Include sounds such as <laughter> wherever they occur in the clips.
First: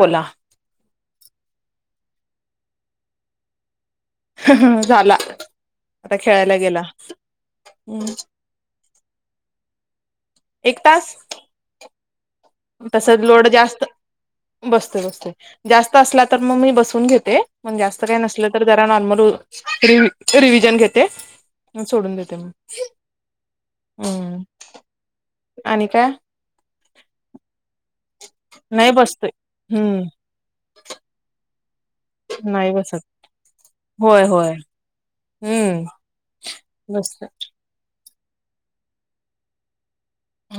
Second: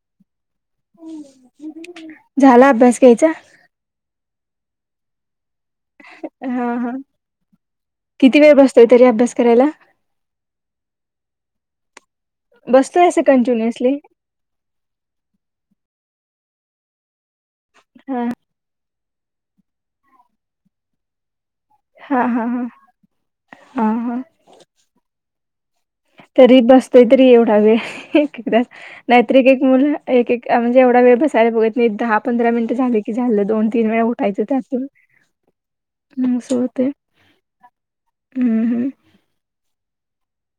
बोला झाला अभ्यास घ्यायचा. झाला. आता खेळायला हा गेला हा किती वेळ बसतोय तरी अभ्यास करायला. एक तास. बसतोय तसच असं लोड जास्त. कंटिन्युअसली बसते बसते जास्त असला तर मग मी बसून घेते मग जास्त काय हा नसल. तर त्यारा नॉर्मल रिव्हजन घेते सोडून हा देते हा मग हा हा हा हम्म. आणि का? तरी बसतोय तरी एवढा वेळ एक एकदा नाही बसतोय नाहीतर एक एक मुलं हम्म एक एक म्हणजे एवढा वेळ बसायला बघत नाही दहा पंधरा नाही मिनिटं झाले बसत की झालं दोन तीन वेळा होय उठायचं होय त्यातून <unintelligible> बस्. हम्म हम्म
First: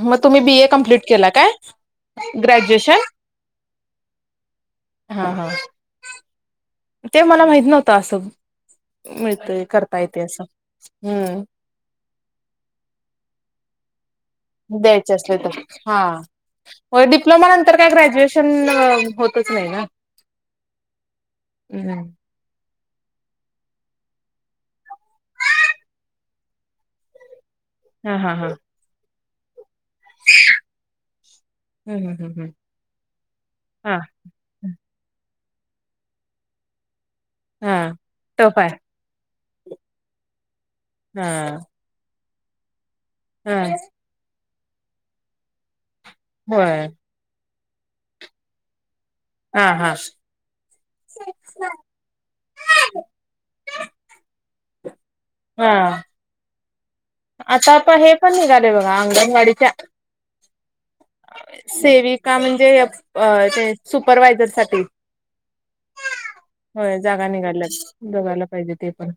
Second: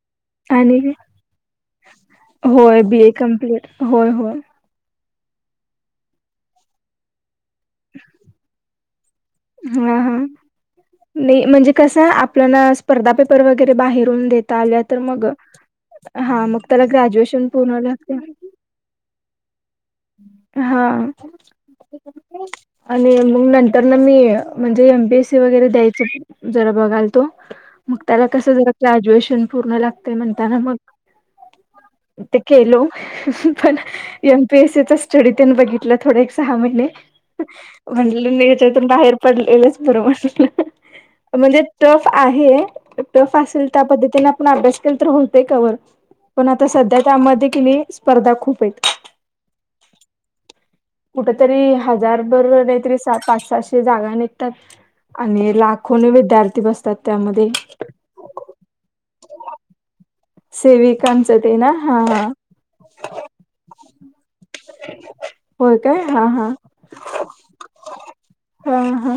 मग तुम्ही बी ए आणि कम्प्लीट केला काय होय बी ग्रॅज्युएशन ए कम्प्लीट होय होय हा हा ते मला माहित नव्हतं असं मिळतय हा करता हा येते असं नाही हम्म म्हणजे कस आपल्याला स्पर्धा पेपर वगैरे बाहेरून देत द्यायचे असेल तर हा मग त्याला होय ग्रॅज्युएशन डिप्लोमा नंतर पूर्ण काय लागते ग्रॅज्युएशन पण होतच नाही ना हा आणि मग नंतर न मी म्हणजे एमपीएससी वगैरे द्यायच जरा बघाल तो मग हा त्याला हा हा कस जरा ग्रॅज्युएशन पूर्णग ते म्हणताना मग हम्म हम्म ते हम्म केलो पण हा पी एससचा स्टडी त्या बघितला थोड सहा महिने हा म्ह टफ आहे हच्यातून बाहेर. पडलेलंच बरोबर हा म्हणजे टफ आहे. पती हा आप अभण्या होय त्यामध्ये किली स्पर्धा खूप आहेत. हा हा. कुठ तरी हजार बरोबर नाहीतरी स पाच सातशे जागा निघतात. आणि हा लाखोने विद्यार्थी बसतात. त्यामध्ये आता आपण हे पण निघालेय बघा अंगणवाडीच्या सेविकां सेविका म्हणजे ते सुपरवायझर साठी होय काय हा हा होय जागा निघालल्या जघायला पाहिजे ते पण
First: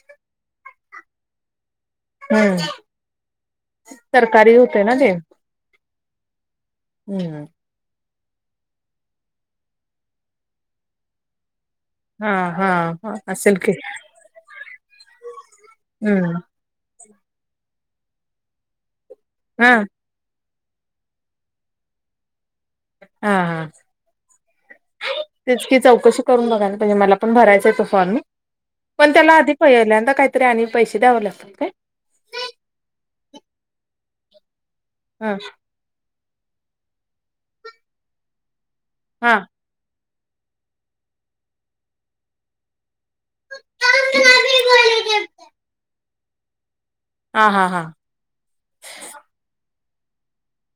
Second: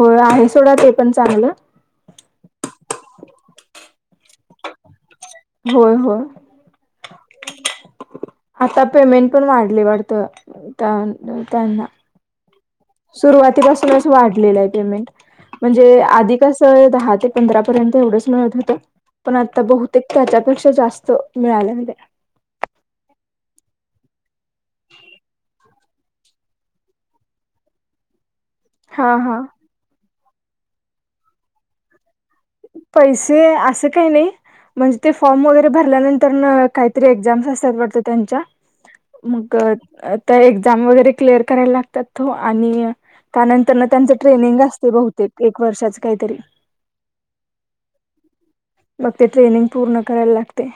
हो आहे सोडा ते पण चांगलं. हम्म तरकारी होय होय. हम्म आता पेमेंट पण वाढली वाटतं त्यांना हा हा. असेल की सुरुवातीपासून असं वाढलेलं आहे पेमेंट म्हणजे आधी हम्म कस. दहा ते पंधरा पर्यंत एवढंच मिळत होतं पण आता हा बहुतेक त्याच्यापेक्षा जास्त मिळाल्या. हा हा. <unintelligible> हो याल्यांदा हा हा काहीतरी आणि पैसे द्याव ला असत का? पैसे असे काही नाही म्हणजे ते ह फॉर्म वगैरे भरल्यानंतर तर काहीतरी एक्झाम्स असतातत त्यां हा मग तर एक्झाम वगैरे क्लिअर करायला लागतात तो आणि कानंतर ना त्यांच ट्रेनिंग असते बहुतेक एक वर्षाच काहीतरी हा हा हा. मग ते ट्रेनिंग पूर्ण करायला लागते.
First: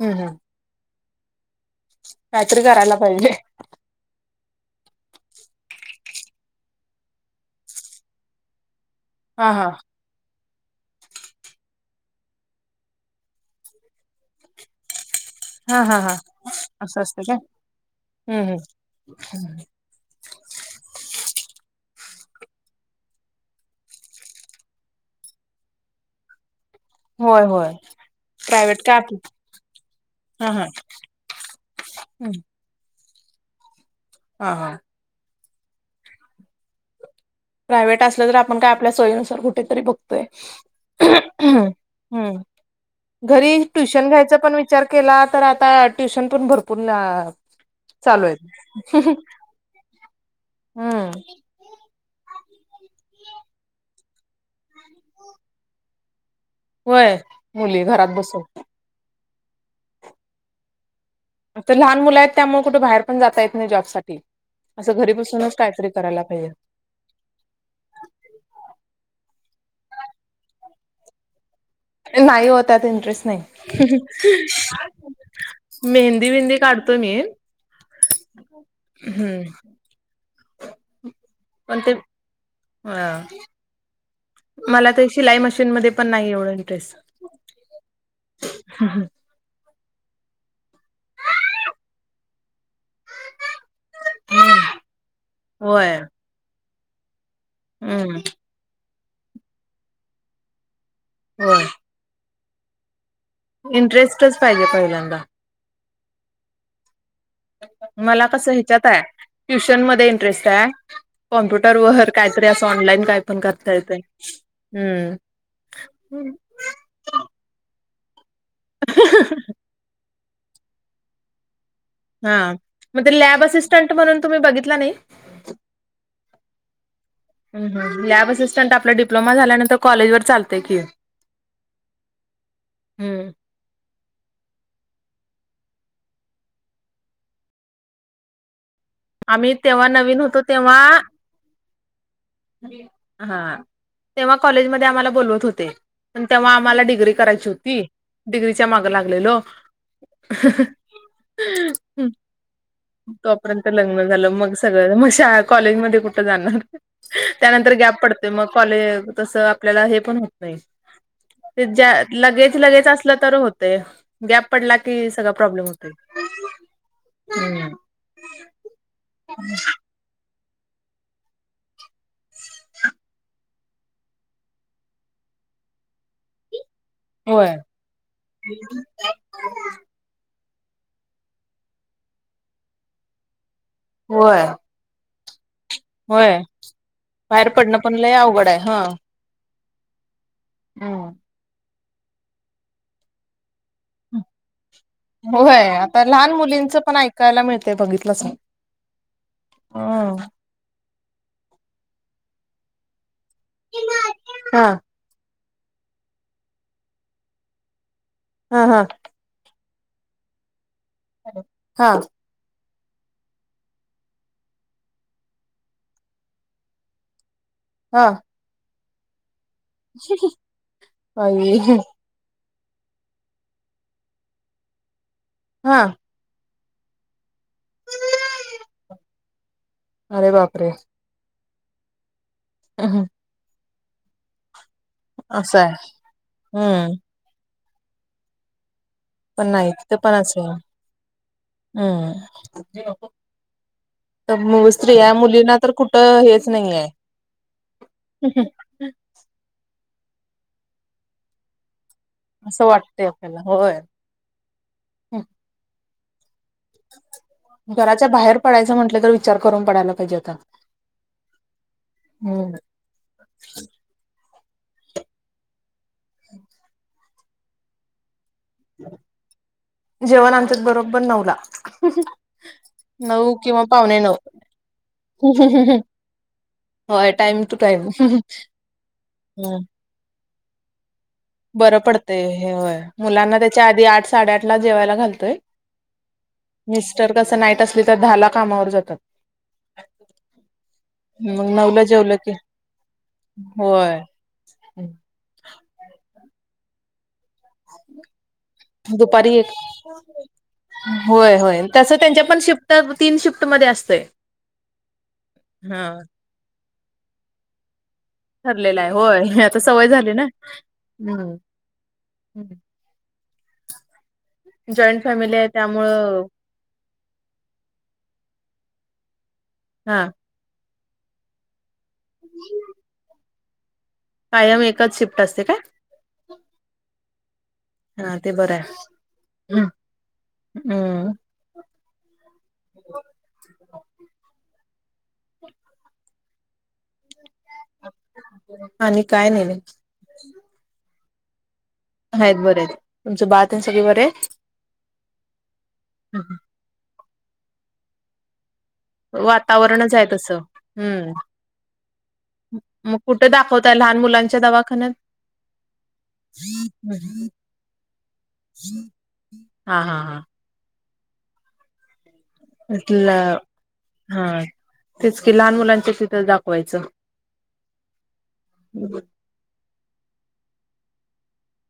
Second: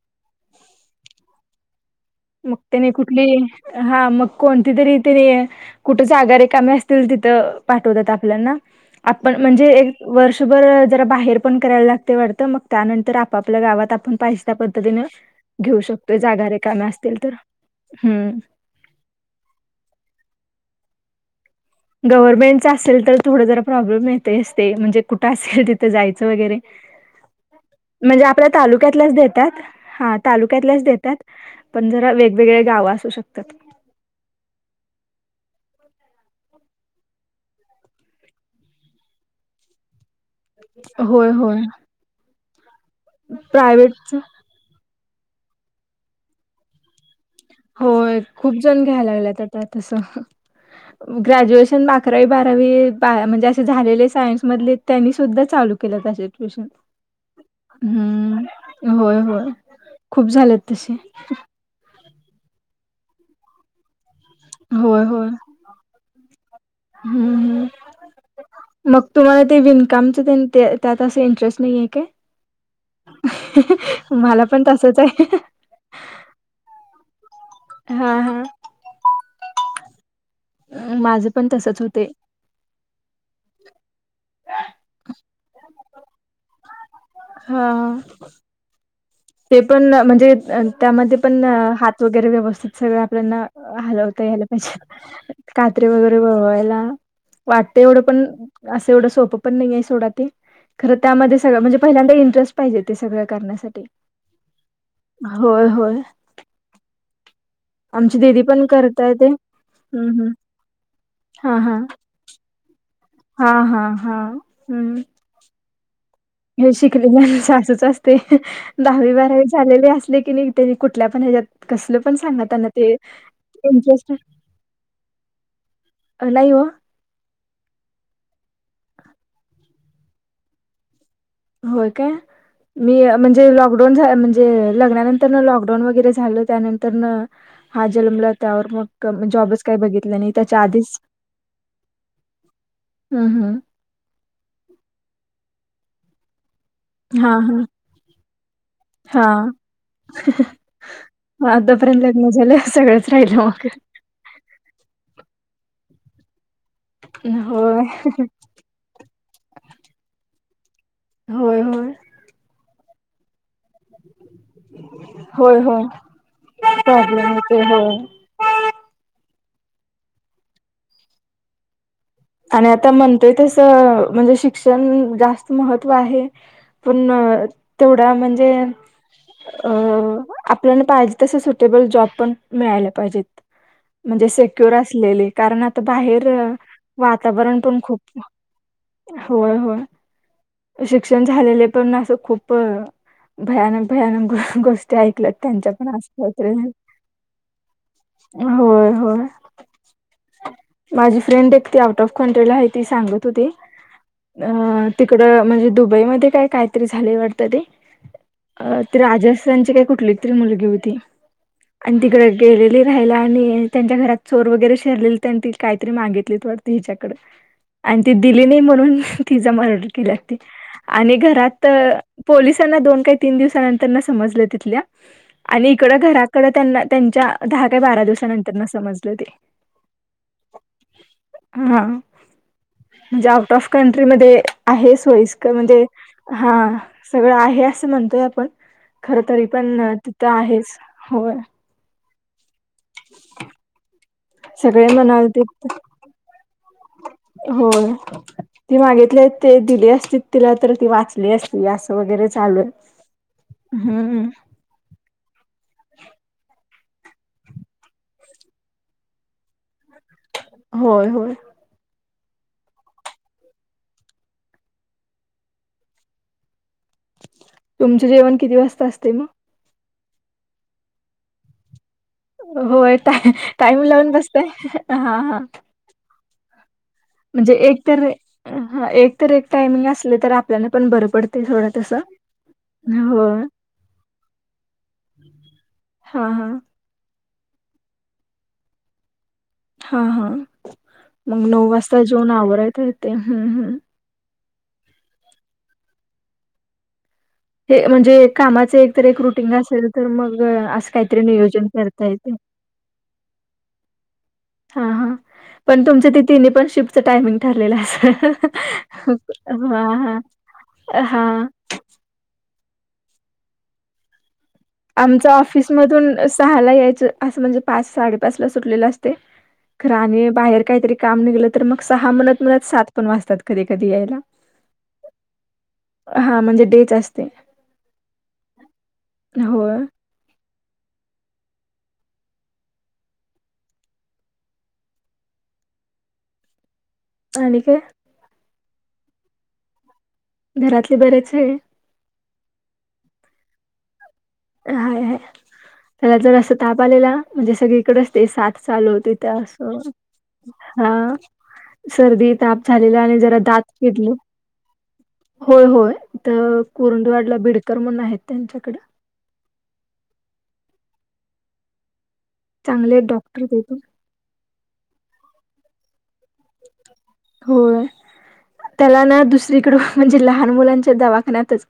हम् हम. मग त्याने करायला कुठली पाहिजे हा मग कोणती तरी त्याने कुठच आगारे कामे असतील तिथं पाठवतात आपल्याना आपण हा म्हणजे हा वर्षभर जरा बाहेर पण करायला लागते वाटतं मग, त्यानंतर आपापल्या गावात आपण पाहिसे त्या पद्धतीने घेऊ शकतोय जागा रे काम असत. च्या हम् ह् गव्हर्नमेंटचा असेल तर थोडं जरा प्रॉब्लेम येत अस ते म्हणजे कुठं असेल तिथं जायचं वगैरे होय होय म्हणजे आपल्या प्रायव्हेट काय तालुक्यातल्याच आपलं देतात हा तालुक्यातल्याच देतात. पण जरा हम्म वेगवेगळे गाव असू शकतात. हा हा प्रायव्हेट असलं तर आपण काय आपल्या सोयीनुसार कुठेतरी बघतोय. होय होय हम्म घरी ट्युशन प्रायव्हेटच घ्यायच पण विच विचार केला तर आता ट्युशन पण भरपूर होय चालू खूप आहेत जण घ्यायला लागल्यात आता तस हम्म ग्रॅज्युएशन बाकी अकरावी बारावी बा म्हणजे असे झालेले सायन्समधले त्यांनीसुद्धा चालू केलं तसेे. ूश होय मुली घरात बसून हम्म. होय होय खूप झालेत तसे. तर लहान मुलं आहेत त्यामुळे कुठे बाहेर पण जाता येत नाही जॉब साठी असं होय घरी होय बसूनच काहीतरी करायला पाहिजे. हम्म हम्म मग तुम्हाला ते विनकामच त्यात असं इंटरेस्ट नाही आहे. नाही हो त्यात इंटरेस्ट नाही. मला पण तसच आहे मेहंदी बिंदी काढतो मी हा हा हम् अ माझं पण तसच होते. हा ह मला तर शिलाई मशीनमध्येध्ये पण नाही एवढं इंटरेस्ट हां हा हा ते पण म्हणजे त्यामध्ये पण हात वगैरे व्यवस्थित सगळं आपल्याना हलवता यायला पाहिजे कात्रीे होय वगैरे वळवायला वाटत एवढं हम्म पण असं एवढं सोपं पण नाहीये सोडा ते खरं त्यामध्ये सगळं होय म्हणजे पहिल्यांदा इंटरेस्ट पाहिजे ते सगळं करण्यासाठी च पाहिजे पहिल्यांदा होय होय आमची मला दिदी कस पण ह्याच्यात आहे करताय ते ट्युशन मध्ये हम्म हम्म इंटरेस्ट आहे हा हा कॉम्प्युटरवर काहीतरी अस ऑनलाईन का पण हा करता हा येत. हा हम्म हे शिकलेले सासूच असते दहावी बारावी झालेले असले की नाहीनी कुठल्या पण ह्याच्यात कसल हा मग ते लॅब असिस्टंट म्हणून तुम्ही बघितला नाही. नाही हो ह लॅब असिस्टंट आपला डिप्लोमा झाल्यां वर चालतय कि होय काय मी हम्म म्हणजे लॉकड म्हणजे लग्नानंतर लॉकडाऊन वगैरे झालं त्यानंतर हा जलमला त्यावर मग आम्ही जॉबच काही तेव्हा बघितलं नवीन नाही होतो त्याच्या तेव्हा आधीच हा हम्म हम्म तेव्हा कॉलेज म आम्हाला बवत होते तेव्हा आम्हाला डग्री हा करायची हा होती डिग्रीच्या माग हा लागलेलं हा तोपर्यंत लग्न झालं सगळं तोपर्यंत लग्न झालं मग सगळं मग श कॉलेज मध्ये कुठं जाणार त्यानंतर होय गॅप पडते मग कॉ--आपल्याला हे पण होत नाही होय होय लगेच लगेच असलं तर होत. ते गॅप पडला की सग होय प्रॉब्लेम होय होतो. प्रॉब्लेम होते होय आणि आता म्हणतोय तसं म्हणजे शिक्षण जास्त महत्त्व आहे पण होय. तेवढा म्हणजे अ आपल्याला पाहिजे तस सुटेबल जॉब पण मिळाला पाहिजेत म्हणजे होय. सेक्युर असलेली कारण आता बाहेर होय बाहेर वातावरण पण पडणं लय खूप अवघड आहे हा. होय होय हम्म. शिक्षण झालेले पण असं खूप भयानक भयानक गो गोष्टी ऐकल्यात त्यांच्या होये पण आता असं लहान काहीतरी मुलींच पण ऐकायला मिळत बघित बसा होय होय माझी फ्रेंड एक ती आउट ऑफ कंट्रीला आहे ती सांगत होती अ हा तिकड म्हणजे दुबईमध्ये काय काहीतरी झाली वाटतं ते हा हा ते राज त्यांची काय कुठली तरी मुलगी होती हा आणि तिकडे गेलेली राहिला आणि त्यांच्या घरात चोर वगैरे काहीतरी मागितली त हिच्याकड आणि हा ती दिली नाही म्हणून तिचा मरण आणि आई घरात पोलिसांना दोन काही तीन दिवसानंतर समजलं तिथल्या आणि हा इकड घरा कडं त्यांना त्यांच्या दहा का बारा दिवसानंतर न समजले ते अरे बापरे हां अ हां ज्या आउट ऑफ कंट्री मध्ये आहे सोयस्कर असं आहे म्हणजे हा हम्म सगळं आहे असं म्हणतोय आपण खर तरी पण तिथं आहेच हो हम् तर सगळे स्त्रिया म्हणाल ते मुलीना तर कुठ त हे हो ती मागितली ते दिली असती तिला तर ती वाचली असती असं वगैरे चालू असं वाटतंय आपल्याला आहे होय हम्म ह घराच्या बाहेर पडायचं म्हटलं तर विचार करून पडायला पाहिजे आता होय होय हम् ह् तुमचे जेवण किती वाजता असते मग जेवण आमच्यात बरोबर नवला होय टाय नऊ किंवा टाइम पावणे लावून नऊ बसताय हा हा हम्म हम्म म्हणजे एक तर ह एक तर एक टायमिंग असले तर आपल्याला पण बरं पड बरं पडतय हेय मुलांना त्याच्या आधी आठ साडेआठ ला जेवायला घालतोय हा हा जर कस नाईट असली तर दहाला कामावर जातात हा हा मग नऊ नऊला वाजता जेवलं जेवन की आवरयता य ते हम्म हम् होय हे म्हणजे कामाच एकत एक रुटीन असेल तर मग असं काहीतरी होय होय नियोजन तसं करतायेत त्यांच्या पण शिफ्ट तीन शिफ्ट मध्ये असतय हा हा पण तुमच्या तिथीने पण शिफ्टचं टायमिंग ठरलेलं अस ठरलेला आहे होय आता सवय झाली ना हा हम्म जॉईंट आमच फॅमिली आहे त्यामुळं ऑफिसमधून सहाला यायचं असं म्हणजे पाच साडेपाच ला सुटलेलं असते खर हा आणि बाहेर काहीतरी काम निघलं तर मग सहा मणत मत सात पण वाजतात कधी कधी यायला कायम एकच शिफ्ट असते काय हा म्हणजे डेच असते हा ते बरं आहे होय हम्म <unintelligible> आणिख काय? आणि आणि काय नाही. घरातले बरेच आहे. ह आहेत बर आहेत तुमचं बातम सगळे बरे आहेत. हाय हय त्याला जर असं ताप आलेला म्हणजे सगळी इकडचते सात- चालू होत ते वातावरणच आहे तसं हा हम्म सर्दी ताप मग झालेला आणि कुठे जरा दात दाखवताय लहान फिटल मुलांच्या दवाखान्यात? होय होय तर कुरंदवाडला बिडकर म्हण आहेत त्यांच्याकड हा हा हा. चांगले इ आहेत डॉक्टर ते पण हा तेच कि लहान मुलांच्या तिथं जा होय त्याला ना दुस दरीकड <unintelligible> म्हणजे लहान मुलांच्या दवाखान्याच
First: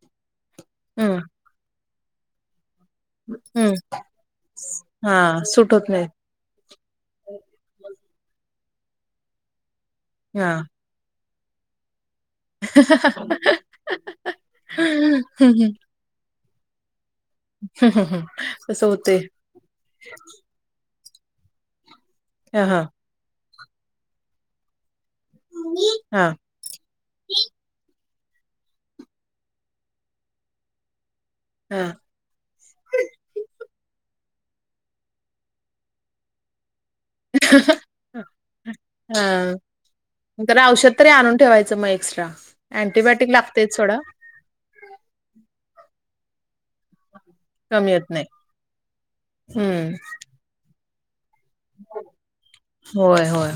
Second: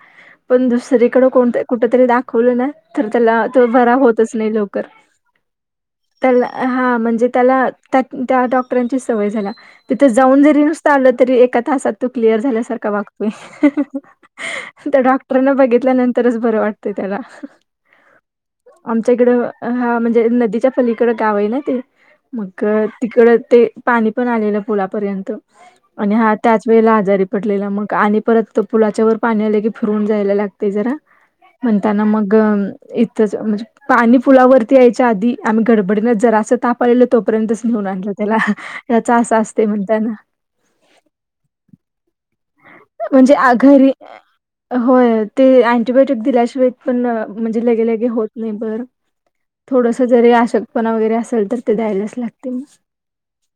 पण हम्म दुसरीकडण कुठ तरी दा. खोलू ना तर त्याला तो हम्म भरा होतच नाही लवकर हा सूट होत नाही टल ह म्हणजे त्याला त्या डॉक्टरांची सवय झाला तिथ जाऊ हा. जरी न चाललं तरी एका तासात तो क्लिअर झाल्यासारखा वागतोय हाहा.. त्या डॉक्टरन बघितल्यानंतर तरच बर वाटत त्याला तसं होतंय आमच्याकड ह म्हणजे नदीच्या पलकड गाव आहे ना ते मग हा हा तिकड ते पाणी पण आलेलं पुलापर्यंत. आणि हा त्याच वेळेला आजारी. पटलेला मग आणि परत पुलाच्या व पाणी आले की फिरवून जायला लागते जरा. हा. म्हणताना मग इथच म्हणजे पाणी पुलावरती यायच्या आधी आम्ही गडबडीन जराच ताप आलेल तोपर्यंतच नेऊन आणलं त्याला त्या अस असते म्हणताना नंतर औषध तरी आणून ठेवायचं मग एक्स्ट्रा अँटीबायोटिक म्हणजे लागतेच घरी थोडं. होय ते अँटीबायोटिक दिल्याशिवाय. पण म्हणजे लगे लगे होत नाही बर हम्म थोडस जरी अशकपणा वगैरे असेल तर द्यायलाच लागते मग होय होय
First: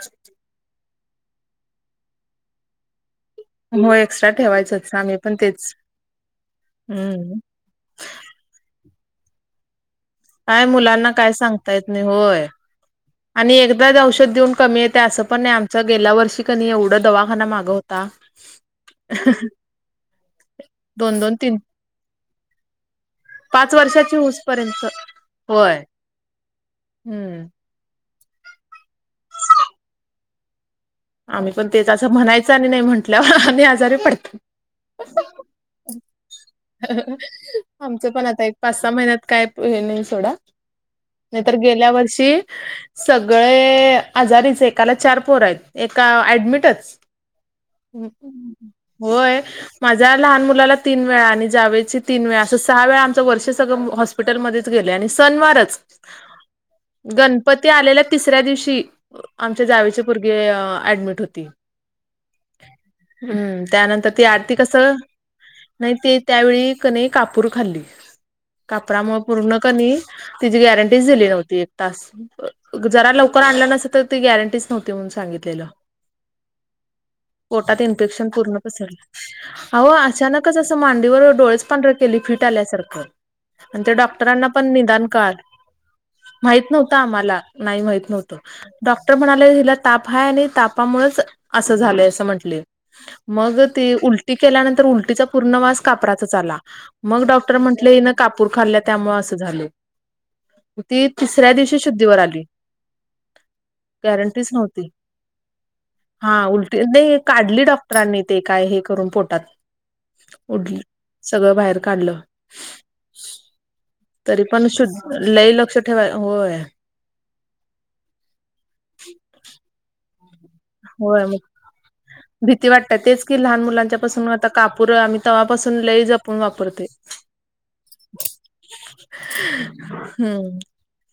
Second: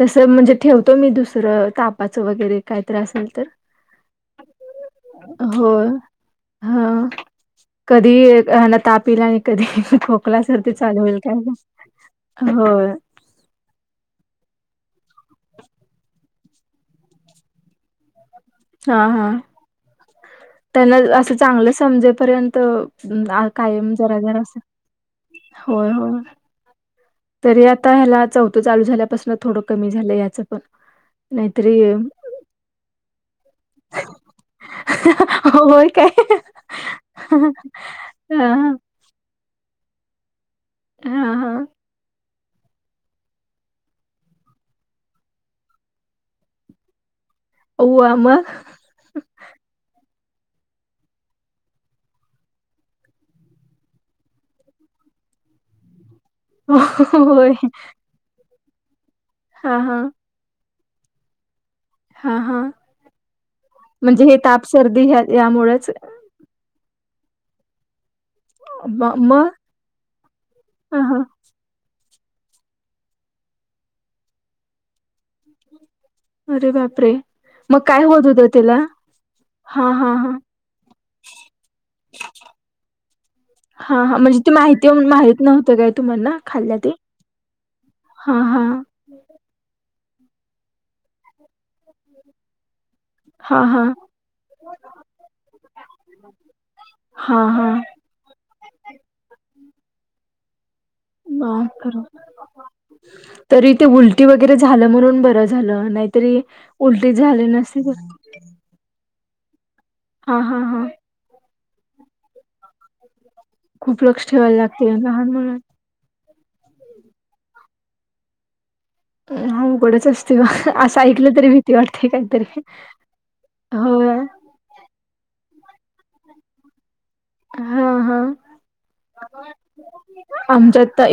तसं म्हणजे ठेवतो मी दुसरं तापाचं वगैरे काय त्रास हो एक्स्ट्रा ठेवायचंच साम पण तेच होय. हा हम्म. कधी तापला आणि कधी खोक. काय मुलांना काय सांगता येत नाही होय. आणि एकदाच औषध देऊन कमी येते असं पण नाही आमच गेल्या वर्षी कनी एवढा दवाखाना मागं होता. हा हा त्यांना दोन दोन असं तीन चांगलं समजेपर्यंत पाच कायम वर्षाची जरा जरा होऊस अस पर्यंत होय होय. हम्म. ते आता ह्याला चौथं चालू झाल्यापासून थोडं कमी झालं याचं पण आम्ही पण नाहीतरी तेच असं म्हणायच आणि नाही म्हंटल्यावर आ् आजारी पडतो. होय काय? आमच पण आता हा एक पाच सहा महिन्यात काय? त हे नाही सोडा हा नाही तरर हा. गेल्या वर्षी सगळे आजारीच एकाला चार पोर आहेत एका ऍडमिटच वा मग होय. माझ्या लहान मुलाला तीन वेळा आणि जावेची तीन वेळा असं सहा वेळा आमच वर्ष सगळं. हॉस्पिटलमध्येध्येच गेले आणि सनवारच होय तिसऱ्या दिवशी आमच्या हा हा जावेचे भगे ऍडमिट होती हा हा हम्म त्यानंतर ती म्हणजे हे आरती ताप कसं सर्दी ह्या यामुळेच नाही ते त्यावेळी क नाही कापूर खाल्ली म कापरामुळे मग पूर्ण कनी तिची ह गॅरंटीच हा दिली नव्हती तास जरा लवकर आणला नसेल तर ती गॅरंटीच नव्हती म्हणून सांगितलेलं अरे बापरे मग पोटात काय होत इन्फेक्शन होतं पूर्ण त्याला पसरलं हा अहं हा हा अचानकच असं मांडीवर डोळेच पांढर केली फिट आल्यासारखं आणि त्या हा हा म्हणजे डॉक्टरांना ती पण माहिती निदान माहित कळलं नव्हतं काय तुम्हाला माहित खाल्ल्या ते नव्हत आम्हाला. नाही माहित हा नव्हतं. हा र म्हणाले हिला ताप आहे आणि तापामुळेच असं झालंय असं म्हंटले मग हा हा तेी उलटी केल्यानंतर उलटीचा पूर्ण मास कापराचाच आला मग हा डॉक्टर हा म्हटले ना कापूर खाल्ल्या त्यामुळे असं झाले. ती तिसऱ्या दिवशी बापरे शुद्धीवर आली. तरी ते उलटी गॅरंटीच वगैरे झालं नव्हती म्हणून बर झालं. हा नाहीतरी उलटी नाही झाली काढली नसती तर डॉक्टरांनी. ते काय हे करून पोटात हा हा उड हा सगळं बाहेर काढलं. खूप लक्ष तरी ठेवायला पण लागते शुद्ध लहान लय मुलांना लक्ष ठेवाय होय. हा उकडच असते. असं होय ऐकलं तरी मग भीती वाटते. काहीतरी भीती वाटते तेच की लहान होय मुलांच्यापासून. आता कापूर आम्ही तेव्हापासून लई जपून वापरते. हा हा हम्म. आमच्यात तर